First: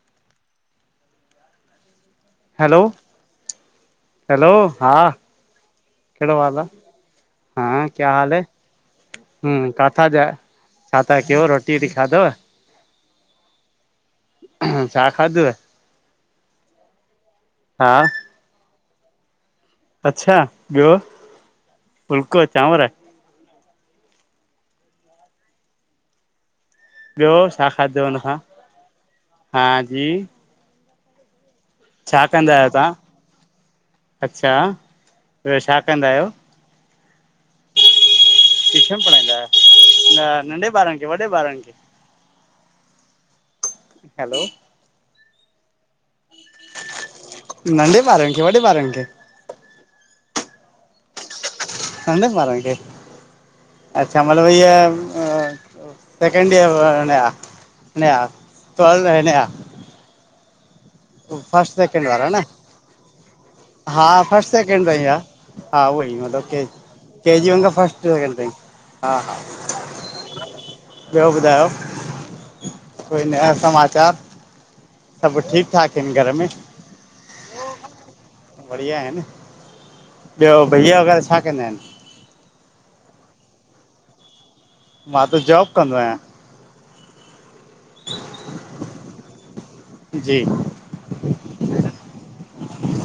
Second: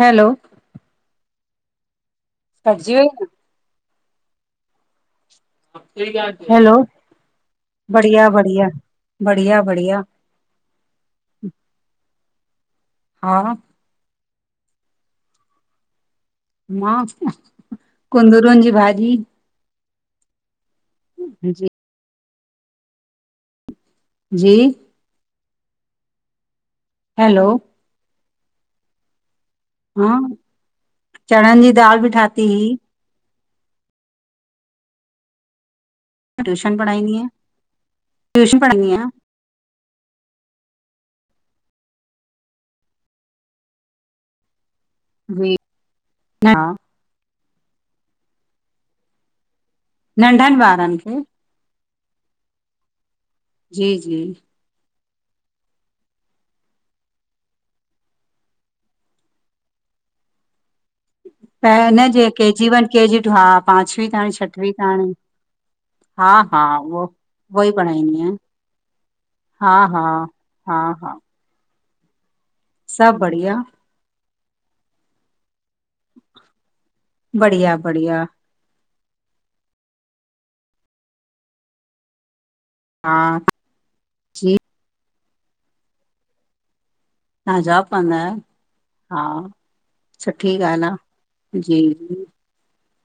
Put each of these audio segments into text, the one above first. हलो। Hello कटजी वई hello हा। कहिड़ो हाल आ? हलो हा क्या बढ़िया हाल है? बढ़िया बढ़िया हम्म बढ़िया। काथां जा छा था कयो, रोटी वटी खाधव? हा। छा खाधोव? मां, हा कुंदुरन जी भाॼी। अच्छा, ॿियो? जी। फुल्को, चांवर? जी? ॿियो हैलो छा खादो हुन सां? हा जी। चणन जी दाल। बि छा ठाती कंदा आहियो हुई तां? अच्छा, ॿियो छा कंदा आहियो? ट्यूशन पढ़ाईंदीया। ट्यूशन पढ़ाईन्दा आयो, न नंढे ॿारन खे वॾे ॿारन खे? हैलो। बिना। नंढे ॿारन खे, वॾे ॿारन खे? नंढनि ॿारनि खे नंढनि ॿारनि खे, जी जी अच्छा मतिलबु ईय अ सेकेंड इयर [unintelligible] प सेकेंड न जे वारा केजी वन, केजी टू हा पांचवी हा ताणी फस्ट छठवी सेकेंड ता ही ताणी आ, हा उवो ई मतिलबु हा के उहो केजी वन उहो खा ई फस्ट पढ़ाईंदी आहियां सैकेंड ताईं, हा हा हा हा ॿियो ॿुधायो? सभु कोई नया बढ़िया समाचार सभु ठीकु-ठाक अहिन घर में? बढ़िया बढ़िया बढ़िया आहिनि, ॿियो भैया वग़ैरह छा कंदा आहिन? हा जी मां तो जॉब कंदो आहियां। तहां जॉब कंदा आयो? हा, जी सुठी ॻाल्हि आ, जी जी।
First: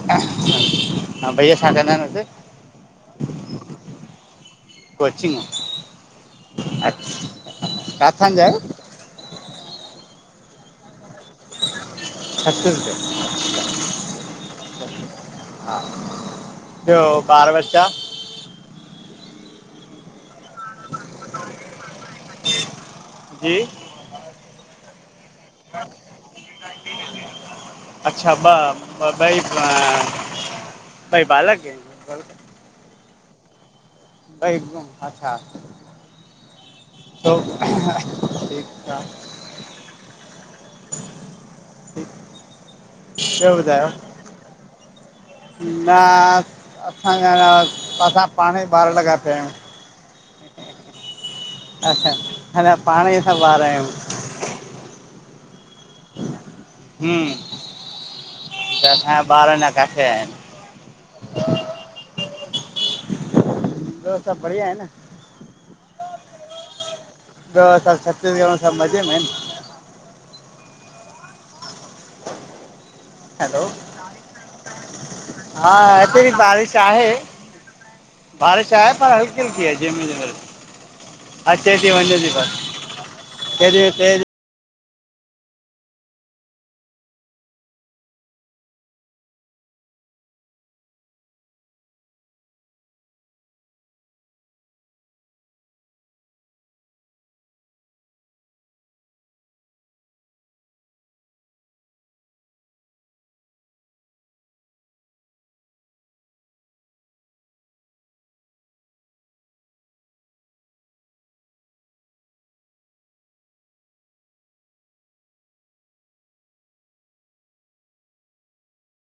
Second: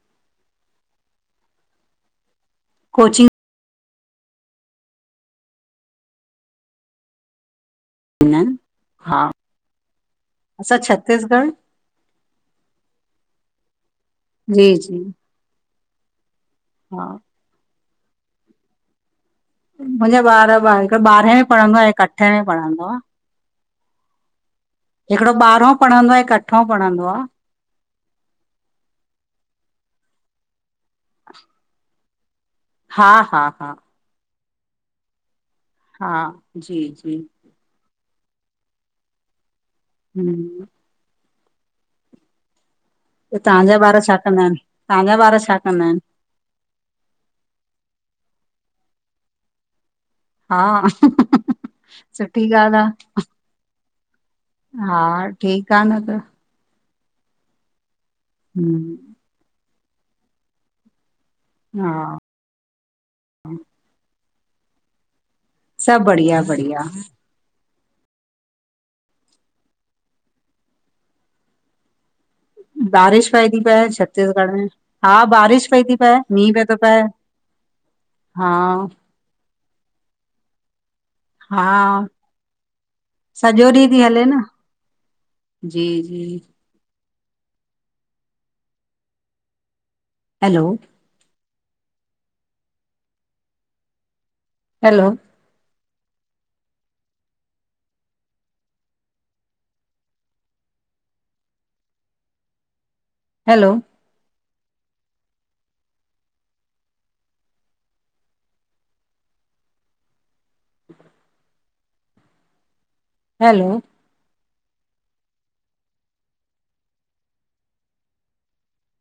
हा, भईया छा कंदा आहिनि हुते? कोचिंग कोचिंग, अच्छा काथ? न हा, असां छत्तिसगढ़। छत्तिसगढ अच्छा छत्तीस जी जी हा, ॿियो हा ॿारु बच्चा? मुंहिंजा ॿार ॿ हिकु ॿारहें में पढ़ंदो आ, हिकु अठे में पढ़ंदो आ। जी हिकड़ो ॿारहो पढ़ंदो आ हिकु अठों पढ़ंदो आ अच्छा ॿ, ॿई ब ॿई बालक इन? हा हा हा ॿई अच्छा हा, जी जी तो ठीकु-ठाक हूं म ठीकु पो तहांजा ॿारु छा कंदा आहिनि, तहांजा ॿारु छा कंदा न आहिनि असांजा न, असां पाणई ॿारु लॻा पिया आहियूं हा, सुठी ॻाल्हि आ। ॿारु आयूं। हा ठीकु आ न त हूं त हम्म असां जा ॿार अञां काथे आया आहिन। हा ॿियो सभु बढ़िया आये न? सभु बढ़िया बढ़िया। ॿियो सभु छत्तीसगढ में सभु मज़े में? [inaudible] बारिश पई ती हैलो पए छत्तीसगढ़ में, हा बारिश हा पई ती पए हिते बि मींहुं पयो बारिश तो पए। आहे [inaudible] हा बारिश आय पर हल्की हल्की आए जेमे तेमल। हा सॼो केॾी ॾींहुं महिल ती तेज़ हले न। जी जी। हैलो! Hello hello hello